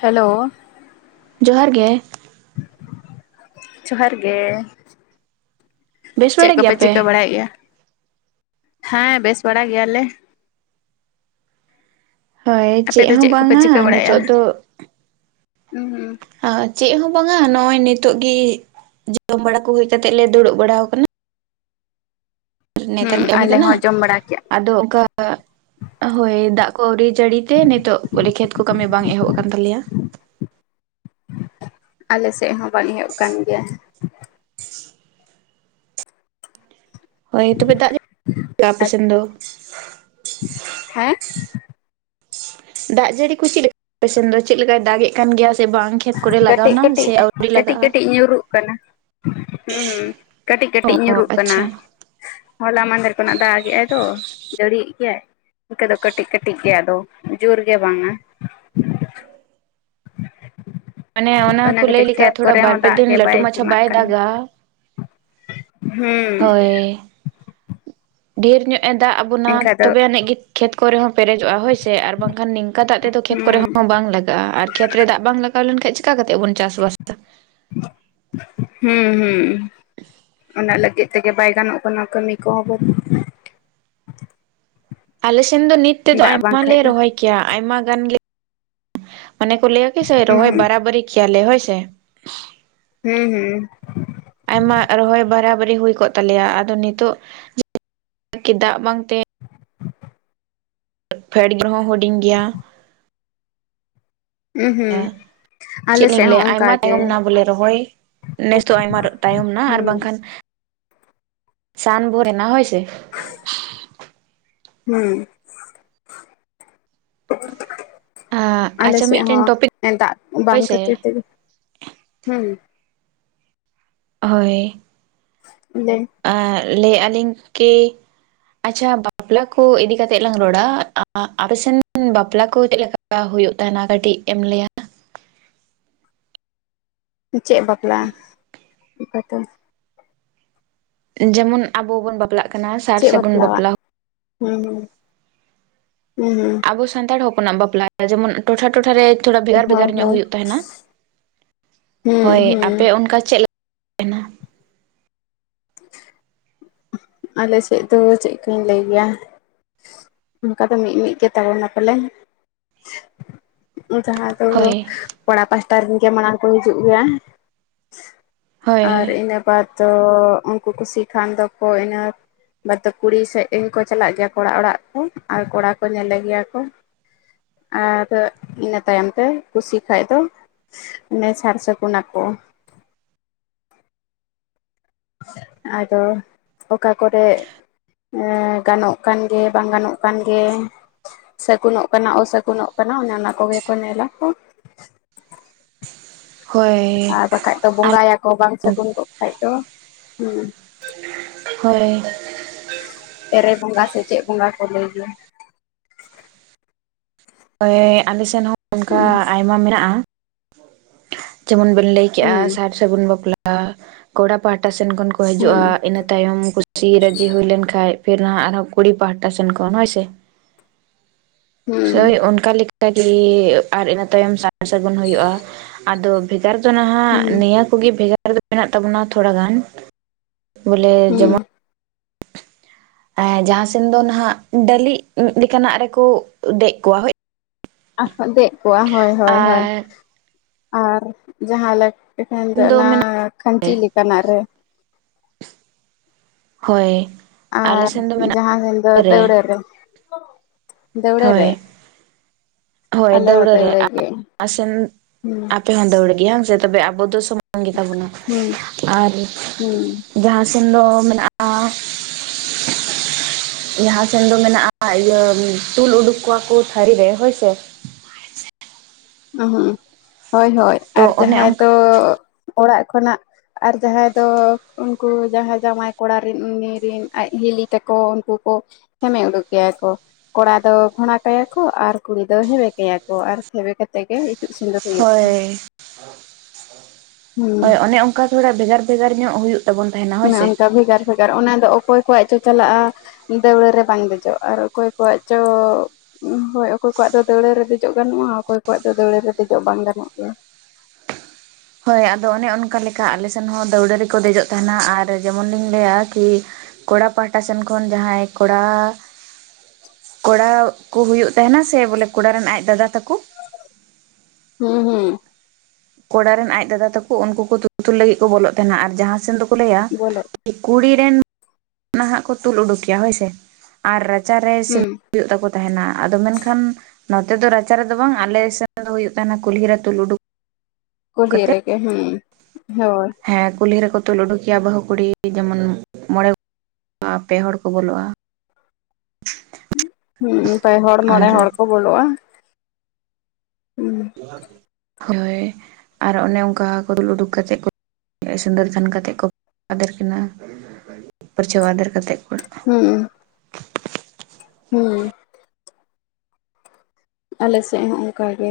Hello. ᱡᱚᱦᱟᱨ ᱜᱮ᱾ ᱡᱚᱦᱟᱨ ᱜᱮ᱾ ᱵᱮᱥ ᱪᱮᱜ ᱵᱟᱲᱟ ᱠᱚᱯᱮ ᱜᱮᱭᱟᱯᱮ? ᱪᱤᱠᱟᱹ ᱵᱟᱲᱟᱭᱮᱫ ᱜᱮᱭᱟ ᱦᱮᱸ ᱵᱮᱥ ᱵᱟᱲᱟ ᱜᱮᱭᱟ ᱞᱮ᱾ ᱦᱳᱭ ᱟᱯᱮ ᱪᱮᱫ ᱫᱚ ᱦᱚᱸ ᱠᱚᱯᱮ ᱵᱟᱝᱟ ᱪᱤᱠᱟᱹ ᱵᱟᱲᱟᱭᱮᱫᱼᱟ ᱱᱤᱛᱳᱜ ᱫᱚ ᱦᱩᱸ ᱟᱸ ᱪᱮᱫ ᱦᱚᱸ ᱵᱟᱝᱟ ᱱᱚᱜᱼᱚᱭ ᱱᱤᱛᱚᱜ ᱜᱤ ᱡᱚᱢ ᱵᱟᱲᱟ ᱠᱩ ᱦᱩᱭ ᱠᱟᱛᱮᱜ ᱞᱮ ᱫᱩᱲᱩᱵ ᱵᱟᱲᱟᱣ ᱠᱟᱱᱟ᱾ ᱱᱮᱛᱟᱨ ᱦᱩᱸ [inaudible] ᱠᱟᱹᱢᱤ ᱟᱞᱮ ᱠᱟᱱᱟ ᱦᱚᱸ ᱡᱚᱢ ᱵᱟᱲᱟ ᱠᱮᱜᱼᱟ ᱟᱫᱚ ᱚᱝᱠᱟ ᱦᱳᱭ ᱫᱟᱜ ᱠᱚ ᱟᱹᱣᱨᱤ ᱡᱟᱹᱲᱤ ᱛᱮ ᱱᱤᱛᱚᱜ ᱵᱚᱞᱮ ᱠᱷᱮᱛ ᱠᱚ ᱠᱟᱹᱢᱤ ᱵᱟᱝ ᱮᱦᱚᱵ ᱠᱟᱱ ᱛᱟᱞᱮᱭᱟ᱾ ᱟᱞᱮ ᱥᱮᱫ ᱦᱚᱸ ᱵᱟᱝ ᱮᱦᱚᱵ ᱠᱟᱱ ᱜᱮᱭᱟ᱾ ᱦᱳᱭ ᱛᱚᱵᱮ ᱫᱟᱜ ᱡᱟ [inaudible] ᱟᱯᱮ ᱥᱮᱱ ᱫᱚ? ᱦᱮᱸ? ᱫᱟᱜ ᱡᱟᱹᱲᱤ ᱠᱩ ᱪᱤᱫ ᱟᱯᱮ ᱥᱮᱱ ᱫᱚ ᱪᱮᱫ ᱞᱮᱠᱟᱭ ᱫᱟᱜᱮᱜ ᱠᱟᱱ ᱜᱮᱭᱟ ᱥᱮ ᱵᱟᱝ? ᱠᱷᱮᱛ ᱠᱚᱨᱮ ᱠᱟᱹᱴᱤᱡ ᱞᱟᱜᱟᱣᱱᱟ ᱠᱟᱹᱴᱤᱡ ᱥᱮ ᱟᱹᱣᱨᱤ ᱠᱟᱹᱴᱤᱡ ᱞᱟᱜᱟᱜᱼᱟ? ᱠᱟᱹᱴᱤᱡ ᱧᱩᱨᱩᱜ ᱠᱟᱱᱟ᱾ ᱦᱩᱸ ᱦᱩᱸ ᱠᱟᱹᱴᱤᱡ ᱚ ᱠᱟᱹᱴᱤᱡ ᱧᱩᱨᱩᱜ ᱠᱟᱱᱟ᱾ ᱟᱪᱪᱷᱟ ᱦᱚᱞᱟ ᱢᱟᱦᱫᱷᱮᱨ ᱠᱷᱚᱱᱟᱜ ᱫᱟᱜᱮᱟᱭ ᱛᱚ ᱡᱟᱹᱲᱤᱭ ᱮᱫ ᱜᱮᱭᱟᱭ᱾ ᱤᱱᱠᱟᱹ ᱫᱚ ᱠᱟᱹᱴᱤᱡ ᱠᱟᱹᱴᱤᱡ ᱜᱮ ᱟᱫᱚ ᱡᱳᱨ ᱜᱮ ᱵᱟᱝᱟ᱾ [unintelligible] ᱢᱟᱱᱮ ᱚᱱᱟ ᱠᱚ ᱞᱟᱹᱭ ᱠᱷᱟᱹᱛᱤᱨ ᱞᱮᱠᱟ ᱠᱷᱮᱛ ᱛᱷᱚᱲᱟ ᱠᱚᱨᱮ ᱵᱟᱨ ᱦᱚᱸ ᱯᱮ ᱫᱟᱜ ᱫᱤᱱ ᱜᱮ ᱞᱟᱹᱴᱩ ᱢᱟᱪᱷᱟ ᱡᱚᱢᱟᱜ ᱵᱟᱭ ᱠᱟᱱᱟ ᱫᱟᱜᱟ, ᱦᱩᱸ ᱦᱳᱭ᱾ ᱰᱷᱤᱨ ᱧᱚᱜ ᱮ ᱫᱟᱜ ᱟᱵᱚᱱᱟ ᱮᱱᱠᱷᱟᱡ ᱫᱚ ᱛᱚᱵᱮ ᱟᱹᱱᱤᱡ ᱜᱮ ᱠᱷᱮᱛ ᱠᱚᱨᱮ ᱦᱚᱸ ᱯᱮᱨᱮᱡᱚᱜᱼᱟ ᱦᱳᱭ ᱥᱮ ᱟᱨ ᱵᱟᱝ ᱠᱷᱟᱱ ᱱᱤᱝ ᱠᱟ ᱫᱟᱜ ᱛᱮᱫᱚ ᱠᱷᱮᱛ ᱠᱚᱨᱮ ᱦᱩᱸ ᱦᱚᱸ ᱵᱟᱝ ᱞᱟᱜᱟᱜᱼᱟ ᱟᱨ ᱠᱷᱮᱛ ᱨᱮ ᱫᱟᱜ ᱵᱟᱝ ᱞᱟᱜᱟᱣ ᱞᱮᱱᱠᱷᱟᱡ ᱪᱤᱠᱟ ᱠᱟᱛᱮᱫ ᱵᱚᱱ ᱪᱟᱥ-ᱵᱟᱥᱟ? ᱦᱩᱸ ᱦᱩᱸ ᱚᱱᱟ ᱞᱟᱹᱜᱤᱫ ᱛᱮᱜᱮ ᱵᱟᱭ ᱜᱟᱱᱚᱜ ᱠᱟᱱᱟ ᱠᱟᱹᱢᱤ ᱠᱚᱦᱚᱸ ᱵᱟᱹᱫ ᱟᱞᱮ ᱥᱮᱱ ᱫᱚ ᱱᱤᱛ ᱵᱟᱹᱫᱽ ᱛᱮᱫᱚ ᱫᱟᱜ ᱟᱭᱢᱟ ᱞᱮ ᱵᱟᱝᱠᱷᱟᱡ ᱫᱚ ᱨᱚᱦᱚᱭ ᱠᱮᱭᱟ ᱟᱭᱢᱟ ᱜᱟᱱ ᱜᱮ ᱚᱱᱮ ᱠᱚ ᱞᱟᱹᱭᱟ ᱜᱮᱥᱮ ᱨᱚᱦᱚᱭ ᱩᱸᱦᱩᱸ ᱵᱟᱨᱟ ᱵᱟᱨᱤ ᱠᱮᱭᱟᱞᱮ ᱦᱳᱭ ᱥᱮ? ᱦᱩᱸ ᱦᱩᱸ᱾ ᱟᱭᱢᱟ ᱨᱚᱦᱚᱭ ᱵᱟᱨᱟᱵᱟᱹᱨᱤ ᱦᱩᱭ ᱠᱚᱜ ᱛᱟᱞᱮᱭᱟ ᱟᱫᱚ ᱱᱤᱛᱚᱜ ᱠᱤ ᱫᱟᱜ ᱵᱟᱝ ᱛᱮ ᱯᱷᱮᱰ ᱜᱮ ᱨᱮᱦᱚᱸ ᱦᱩᱰᱤᱧ ᱜᱮᱭᱟ᱾ ᱩᱸ ᱦᱩᱸ᱾ ᱟᱞᱮ ᱪᱮᱫ ᱞᱤᱧ ᱥᱮᱫ ᱦᱚᱸ ᱞᱟᱹᱭᱟ, ᱚᱱᱠᱟ ᱟᱭᱢᱟ ᱜᱮ ᱛᱟᱭᱚᱢ ᱮᱱᱟ, ᱵᱚᱞᱮ ᱨᱚᱦᱚᱭ, ᱱᱮᱥ ᱫᱚ ᱟᱭᱢᱟᱨ ᱛᱟᱭᱚᱢ ᱮᱱᱟ, ᱟᱨ ᱦᱩᱸ ᱵᱟᱝᱠᱷᱟᱱ ᱥᱟᱱ ᱵᱷᱩᱨ ᱮᱱᱟ, ᱦᱳᱭ ᱥᱮ ᱾ ᱦᱩᱸᱼ, [unintelligible] ᱟᱞᱮ ᱟᱪᱪᱷᱟ ᱥᱮᱫ ᱢᱤᱫᱴᱮᱱ ᱦᱚᱸ, ᱴᱚᱯᱤᱠ ᱮᱸ ᱫᱟᱜ ᱦᱳᱭ ᱵᱟᱝ ᱥᱮ ᱠᱷᱟᱹᱛᱤᱨ ᱛᱮᱜᱮ, ᱦᱩᱸᱻ ᱦᱳᱭ, ᱾ ᱦᱚᱼ ᱞᱮ [unintelligible] ᱟᱼ ᱞᱟᱹᱭ, ᱮᱜᱼᱟᱹᱞᱤᱧ, ᱠᱤ ᱟᱪᱪᱷᱟ, ᱵᱟᱯᱞᱟ ᱠᱚ, ᱤᱫᱤ ᱠᱟᱛᱮᱜ ᱞᱟᱝ ᱨᱚᱲᱟ, [unintelligible] ᱟᱯᱮ ᱥᱮᱱ ᱵᱟᱯᱞᱟ ᱠᱚ, ᱪᱮᱫ ᱞᱮᱠᱟ? ᱞᱟ, ᱦᱩᱭᱩᱜ ᱛᱟᱸᱦᱮᱱᱟ, ᱠᱟᱹᱴᱤᱡ ᱮᱢ ᱞᱟᱹᱭᱟ? ᱪᱮᱫ? ᱵᱟᱯᱞᱟᱜ, ᱚᱠᱟ ᱟᱛᱳ? ᱡᱮᱢᱚᱱ, ᱟᱵᱚ ᱵᱚᱱ, ᱵᱟᱯᱞᱟᱜ ᱠᱟᱱᱟ ᱥᱟᱨ ᱪᱮᱜ ᱥᱟᱹᱜᱩᱱ ᱵᱟᱯᱞᱟᱣᱟ? ᱵᱟᱯᱞᱟ ᱦᱩᱸᱻ ᱦᱩᱸ, ᱦᱩᱸᱻ ᱦᱩᱸ ᱾ ᱟᱵᱚ, ᱥᱟᱱᱛᱟᱲ ᱦᱚᱯᱚᱱᱟᱜ ᱵᱟᱯᱞᱟ, ᱡᱮᱢᱚᱱ ᱴᱚᱴᱷᱟ, ᱴᱚᱴᱷᱟ ᱨᱮ ᱾ ᱛᱷᱚᱲᱟ, ᱵᱷᱮᱜᱟᱨ, ᱦᱳᱭ ᱵᱷᱮᱜᱟᱨ ᱧᱚᱜ, ᱦᱳᱭ ᱦᱩᱭᱩᱜ ᱛᱟᱦᱮᱸᱱᱟ ᱾ ᱦᱩᱸ ᱦᱳᱭ, ᱦᱩᱸ ᱟᱯᱮ ᱚᱱᱠᱟ ᱪᱮᱫ ᱞᱮᱠᱟ ᱛᱟᱦᱮᱱᱟ [unintelligible] [unintelligible] ᱟᱞᱮ ᱥᱮᱫ ᱫᱚ, ᱪᱮᱫ ᱠᱟᱧ ᱞᱟᱹᱭ ᱜᱮᱭᱟ? ᱚᱱᱠᱟ ᱫᱚ, ᱢᱤᱫ ᱢᱤᱫ ᱜᱮ, ᱛᱟᱵᱚᱱᱟ, ᱯᱟᱞᱮ, ᱡᱟᱦᱟᱸ ᱛᱚᱼᱦᱚ, ᱦᱳᱭ ᱠᱚᱲᱟ ᱯᱟᱥᱴᱟ ᱨᱮᱱ ᱜᱮ, ᱢᱟᱲᱟᱝ ᱠᱚ, ᱦᱤᱡᱩᱜ ᱜᱮᱭᱟ ᱦᱳᱭ ᱾ ᱟᱨ, ᱦᱳᱭ ᱤᱱᱟᱹ ᱵᱟᱫᱽ ᱫᱚ, ᱩᱱᱠᱩ, ᱠᱩᱥᱤ ᱠᱷᱟᱱ ᱫᱚᱠᱚ, ᱤᱱᱟᱹ ᱵᱟᱫ ᱫᱚ, ᱠᱩᱲᱤ ᱥᱮᱫ ᱨᱤᱱ ᱠᱚ, ᱪᱟᱞᱟᱜ ᱜᱮᱭᱟ, ᱠᱚᱲᱟ ᱚᱲᱟᱜ ᱠᱚ, ᱟᱨ ᱠᱚᱲᱟ ᱠᱚ ᱧᱮᱞᱮ ᱜᱮᱭᱟ ᱠᱚ ᱾ ᱟᱨ ᱤᱱᱟᱹ ᱛᱟᱭᱚᱢ ᱛᱮ, ᱠᱩᱥᱤ ᱠᱷᱟᱡ ᱫᱚ ᱢᱟᱱᱮ, ᱥᱟᱨ ᱥᱟᱹᱜᱩᱱ ᱟᱠᱚ ᱟᱫᱚ, ᱚᱠᱟ ᱠᱚᱨᱮ ᱮᱸᱼ, ᱜᱟᱱᱚᱜ ᱠᱟᱱ ᱜᱮ, ᱵᱟᱝ ᱜᱟᱱᱚᱜ ᱠᱟᱱ ᱜᱮ ᱾ ᱥᱟᱹᱜᱩᱱᱚᱜ ᱠᱟᱱᱟ, ᱚᱥᱟᱹᱜᱩᱱᱚᱜ ᱠᱟᱱᱟ, ᱚᱱᱮ ᱚᱱᱟ ᱠᱚᱜᱮ ᱠᱚ, ᱧᱮᱞᱟ ᱠᱚ, ᱦᱳᱭ ᱟᱨ, ᱵᱟᱠᱷᱟᱡ ᱫᱚ, ᱵᱚᱸᱜᱟᱭ ᱟᱠᱚ ᱵᱟᱝ ᱥᱟᱹᱜᱩᱱ ᱠᱚᱜ ᱠᱷᱟᱡ ᱫᱚ, ᱦᱮᱸᱻ ᱾ [unintelligible] ᱦᱳᱭ ᱾ ᱮᱨᱮ, ᱵᱚᱸᱜᱟ ᱥᱮ, ᱪᱮᱫ ᱵᱚᱸᱜᱟ ᱠᱚ, ᱞᱟᱹᱭ ᱜᱮᱭᱟ ᱾ ᱚᱭ ᱟᱞᱮ ᱥᱮᱱ ᱦᱚᱸ, ᱚᱱᱠᱟ ᱦᱩᱸ ᱟᱭᱢᱟ ᱢᱮᱱᱟᱜᱼᱟ, ᱡᱮᱢᱚᱱ ᱵᱮᱱ ᱞᱟᱹᱭ ᱠᱮᱜ-ᱟ, ᱦᱩᱸ ᱥᱟᱨ ᱥᱟᱹᱜᱩᱱ ᱵᱟᱯᱞᱟ, ᱠᱚᱲᱟ ᱯᱟᱦᱴᱟ ᱥᱮᱱ ᱠᱷᱚᱱ ᱠᱚ, ᱦᱩᱸ ᱦᱤᱡᱩᱜᱼᱟ, ᱤᱱᱟᱹ ᱛᱟᱭᱚᱢ ᱠᱩᱥᱤ ᱨᱟᱹᱡᱤ, ᱦᱩᱭ ᱞᱮᱱ ᱠᱷᱟᱱ, ᱯᱷᱤᱨ ᱱᱟᱦᱟᱜ ᱟᱨᱦᱚᱸ, ᱠᱩᱲᱤ ᱯᱟᱦᱴᱟ ᱥᱮᱱ ᱠᱷᱚᱱ, ᱦᱳᱭ ᱥᱮ ᱾ ᱦᱩᱸ ᱦᱳᱭ, ᱚᱱᱠᱟ ᱞᱮᱠᱟ ᱜᱮ, ᱨᱮᱟᱨ ᱤᱱᱟᱹ ᱛᱟᱭᱚᱢ ᱥᱟᱨ ᱥᱟᱹᱜᱩᱱ ᱦᱩᱭᱩᱜᱼᱟ, ᱟᱫᱚ ᱵᱷᱮᱜᱟᱨ ᱫᱚ, ᱱᱟᱦᱟᱜ ᱦᱩᱸ ᱱᱤᱭᱟᱹ ᱠᱚᱜᱮ, ᱵᱷᱮᱜᱟᱨ ᱫᱚ, ᱢᱮᱱᱟᱜ ᱛᱟᱵᱚᱱᱟ, ᱛᱷᱚᱲᱟ ᱜᱟᱱ ᱵᱚᱞᱮ, ᱦᱩᱸ ᱡᱮᱢᱚᱱ ᱡᱟᱦᱟᱸ ᱥᱮᱱ ᱫᱚ, ᱱᱟᱦᱟᱜ, ᱰᱟᱹᱞᱤᱡ ᱞᱮᱠᱟᱱᱟᱜ ᱨᱮᱠᱚ, ᱫᱮᱡ ᱠᱚᱣᱟ, ᱦᱳᱭ ᱾ ᱫᱮᱡ ᱠᱚᱜᱼᱟ, ᱦᱳᱭ ᱦᱳᱭ, ᱦᱚᱭ, ᱟᱨ ᱟᱨ ᱡᱟᱦᱟᱸ ᱞᱮ ᱮᱠᱷᱟᱱ ᱫᱚ, ᱚᱱᱟ ᱠᱷᱟᱧᱪᱤ ᱞᱮᱠᱟᱱᱟᱜ ᱨᱮ ᱦᱳᱭ ᱾ ᱟᱨ, ᱡᱟᱦᱟᱸ ᱥᱮᱱ ᱫᱚ, ᱫᱟᱹᱣᱲᱟᱹ ᱨᱮ, ᱫᱟᱹᱣᱲᱟᱹ ᱨᱮ ᱦᱳᱭ ᱾ ᱦᱳᱭ, ᱫᱟᱹᱣᱲᱟᱹ ᱨᱮ ᱾᱾ ᱟᱨ ᱟᱥᱮᱱ ᱦᱩᱸ [unintelligible] ᱱᱚᱛᱮ ᱦᱚᱸ, ᱫᱟᱹᱣᱲᱟᱹ ᱜᱮᱭᱟ, ᱥᱮ ᱛᱚᱵᱮ, ᱟᱵᱚ ᱫᱚ, ᱥᱚᱢᱟᱱ ᱜᱮ ᱛᱟᱵᱚᱱᱟ, ᱦᱩᱸ ᱟᱨ ᱦᱩᱸ ᱡᱟᱦᱟᱸ ᱥᱮᱱ ᱫᱚ, ᱢᱮᱱᱟᱜᱼᱟ ᱡᱟᱦᱟᱸ ᱥᱮᱱ ᱫᱚ ᱢᱮᱱᱟᱜᱼᱟ, ᱤᱭᱟᱹ ᱛᱩᱞ ᱩᱰᱩᱠ ᱠᱚᱣᱟ ᱠᱚ, ᱛᱷᱟᱹᱨᱤ ᱨᱮ, ᱦᱳᱭ ᱥᱮ ᱦᱳᱭ ᱦᱳᱭ, ᱛᱚ ᱟᱨ ᱚᱱᱮ ᱡᱟᱦᱟᱸᱭ ᱚᱱᱠᱟ ᱫᱚ, ᱚᱲᱟᱜ ᱠᱷᱚᱱᱟᱜ ᱟᱨ, ᱡᱟᱦᱟᱸᱭ ᱫᱚ, ᱩᱱᱠᱩ ᱡᱟᱦᱟᱸᱭ, ᱡᱟᱸᱣᱟᱭ ᱠᱚᱲᱟ ᱨᱮᱱ, ᱩᱱᱤ ᱨᱤᱱ ᱟᱡ ᱦᱤᱞᱤ ᱛᱟᱠᱚ, ᱩᱱᱠᱩ ᱠᱚ ᱦᱮᱢᱮ ᱩᱰᱩᱠ ᱜᱮᱭᱟ ᱠᱚ᱾ ᱠᱚᱲᱟ ᱫᱚ ᱜᱷᱽᱚᱲᱟ ᱠᱟᱭᱟ ᱠᱚ, ᱟᱨ ᱠᱩᱲᱤ ᱫᱚ ᱦᱮᱸᱵᱮ ᱠᱟᱭᱟ ᱠᱚ, ᱟᱨ ᱦᱮᱵᱮ ᱠᱟᱛᱮᱜ ᱜᱮ᱾ ᱤᱛᱩᱫ ᱥᱤᱸᱫᱩᱨ ᱦᱩᱭᱩᱜ ᱦᱳᱭ, ᱦᱩᱸ ᱦᱳᱭ ᱚᱱᱮ ᱚᱱᱠᱟ ᱛᱷᱚᱲᱟ ᱵᱷᱮᱜᱟᱨ-ᱵᱷᱮᱜᱟᱨ ᱧᱚᱜ ᱦᱩᱭᱩᱜ᱾ ᱛᱟᱵᱚᱱ ᱛᱟᱦᱮᱱᱟ ᱦᱳᱭ ᱚᱱᱮ ᱥᱮ ᱚᱱᱠᱟ ᱵᱷᱮᱜᱟᱨ - ᱵᱷᱮᱜᱟᱨ ᱚᱱᱟ ᱫᱚ ᱚᱠᱚᱭ ᱠᱚᱣᱟᱜ ᱪᱚ ᱪᱟᱞᱟᱜᱼᱟ᱾ ᱫᱟᱹᱣᱲᱟᱹ ᱨᱮ ᱵᱟᱝ ᱫᱮᱡᱚᱜ, ᱟᱨ ᱚᱠᱚᱭ ᱠᱚᱣᱟᱜ ᱪᱚ ᱦᱳᱭ᱾ ᱚᱠᱚᱭ ᱠᱚᱣᱟᱜ ᱫᱚ ᱫᱟᱹᱣᱲᱟᱹ ᱨᱮ ᱫᱮᱡᱚᱜ ᱜᱟᱱᱚᱜᱼᱟ᱾ ᱚᱠᱚᱭ ᱠᱚᱣᱟᱜ ᱫᱚ ᱫᱟᱹᱣᱹᱲᱟᱹ ᱨᱮ ᱫᱮᱡᱚᱜ ᱵᱟᱝ ᱜᱟᱱᱚᱜ ᱜᱮᱭᱟ᱾ ᱦᱳᱭ ᱟᱫᱚ ᱚᱱᱮ ᱚᱱᱠᱟ ᱞᱮᱠᱟ᱾ ᱟᱞᱮ ᱥᱮᱱ ᱦᱚᱸ ᱫᱟᱹᱣᱲᱟᱹ ᱨᱮᱠᱚ ᱫᱮᱡᱚᱜ ᱛᱟᱦᱮᱸᱱᱟ᱾ ᱟᱨ ᱡᱮᱢᱚᱱ ᱞᱤᱧ ᱞᱟᱹᱭᱟ ᱠᱤ ᱠᱚᱲᱟ ᱯᱟᱦᱴᱟ ᱥᱮᱱ ᱠᱷᱚᱱ ᱡᱟᱦᱟᱸᱭ, ᱠᱚᱲᱟ ᱠᱚᱲᱟ ᱠᱚ ᱦᱩᱭᱩᱜ ᱛᱟᱦᱮᱸᱱᱟ, ᱥᱮ ᱵᱚᱞᱮ ᱠᱚᱲᱟ ᱨᱮᱱ ᱟᱡ ᱫᱟᱫᱟ ᱛᱟᱠᱚ ᱦᱩᱸ ᱦᱩᱸ ᱠᱚᱲᱟ ᱨᱮᱱ ᱟᱡ ᱫᱟᱫᱟ ᱛᱟᱠᱚ ᱾ ᱩᱱᱠᱩ ᱠᱚ ᱛᱩᱜ ᱛᱩᱞ ᱞᱟᱹᱜᱤᱜ ᱠᱚ ᱵᱚᱞᱚᱜ ᱛᱟᱦᱮᱱᱟ, ᱟᱨ ᱡᱟᱦᱟᱸ ᱥᱮᱱ ᱫᱚᱠᱚ ᱞᱟᱹᱭᱟ ᱵᱚᱞᱚ ᱠᱩᱲᱤ ᱨᱮᱱ ᱱᱟᱦᱟᱜ ᱠᱚ ᱛᱩᱞ ᱩᱰᱩᱠᱮᱭᱟ᱾ ᱦᱳᱭᱥᱮ, ᱟᱨ ᱨᱟᱪᱟᱨᱮ ᱥᱤᱢ ᱦᱩᱸ ᱦᱩᱭᱩᱜ ᱛᱟᱠᱚ ᱛᱟᱦᱮᱱᱟ᱾ ᱟᱫᱚ ᱢᱮᱱᱠᱷᱟᱱ ᱱᱚᱛᱮ ᱫᱚ ᱨᱟᱪᱟ ᱨᱮᱫᱚ ᱵᱟᱝ ᱾ ᱟᱞᱮᱥᱮᱫ ᱛᱮᱫᱚ ᱦᱩᱭᱩᱜ ᱦᱩᱭᱩᱜ ᱛᱟᱦᱮᱱᱟ᱾ ᱠᱩᱞᱦᱤ ᱨᱮ ᱛᱩᱞ ᱩᱰᱩᱠ ᱠᱩᱞᱦᱤ ᱠᱟᱛᱮᱫ ᱨᱮ ᱜᱮ ᱦᱩᱸ, ᱦᱳᱭ᱾ ᱦᱮᱸ ᱠᱩᱞᱦᱤ ᱨᱮᱠᱚ ᱛᱩᱞ ᱩᱰᱩᱠᱮᱭᱟ᱾ ᱵᱟᱹᱦᱩ ᱠᱩᱲᱤ ᱡᱮᱢᱚᱱ ᱢᱚᱬᱮᱸ [unintelligible] ᱯᱮ ᱦᱚᱲ ᱠᱚ ᱵᱚᱞᱚᱜᱼᱟ᱾ ᱦᱩᱸ ᱯᱮ ᱦᱚᱲ ᱟᱨ ᱢᱚᱬᱮᱸ ᱦᱚᱲ ᱠᱚ ᱵᱚᱞᱚᱜᱼᱟ? ᱦᱩᱸ ᱦᱳᱭ, ᱟᱨ ᱚᱱᱮ ᱚᱝᱠᱟ ᱠᱚ ᱫᱩᱞ ᱩᱰᱩᱠ ᱠᱟᱛᱮᱜ ᱠᱚ ᱥᱩᱱᱫᱚᱨ ᱫᱷᱟᱱ ᱠᱟᱛᱮᱜ ᱠᱚ ᱟᱫᱮᱨ ᱠᱤᱱᱟ᱾ ᱯᱟᱹᱨᱪᱷᱟᱹᱣ ᱟᱫᱮᱨ ᱠᱟᱛᱮᱫ ᱠᱚ ᱦᱩᱸ᱾ ᱦᱩᱸ᱾ ᱟᱞᱮ ᱥᱮᱜ ᱦᱚᱸ ᱚᱝᱠᱟᱜᱮ᱾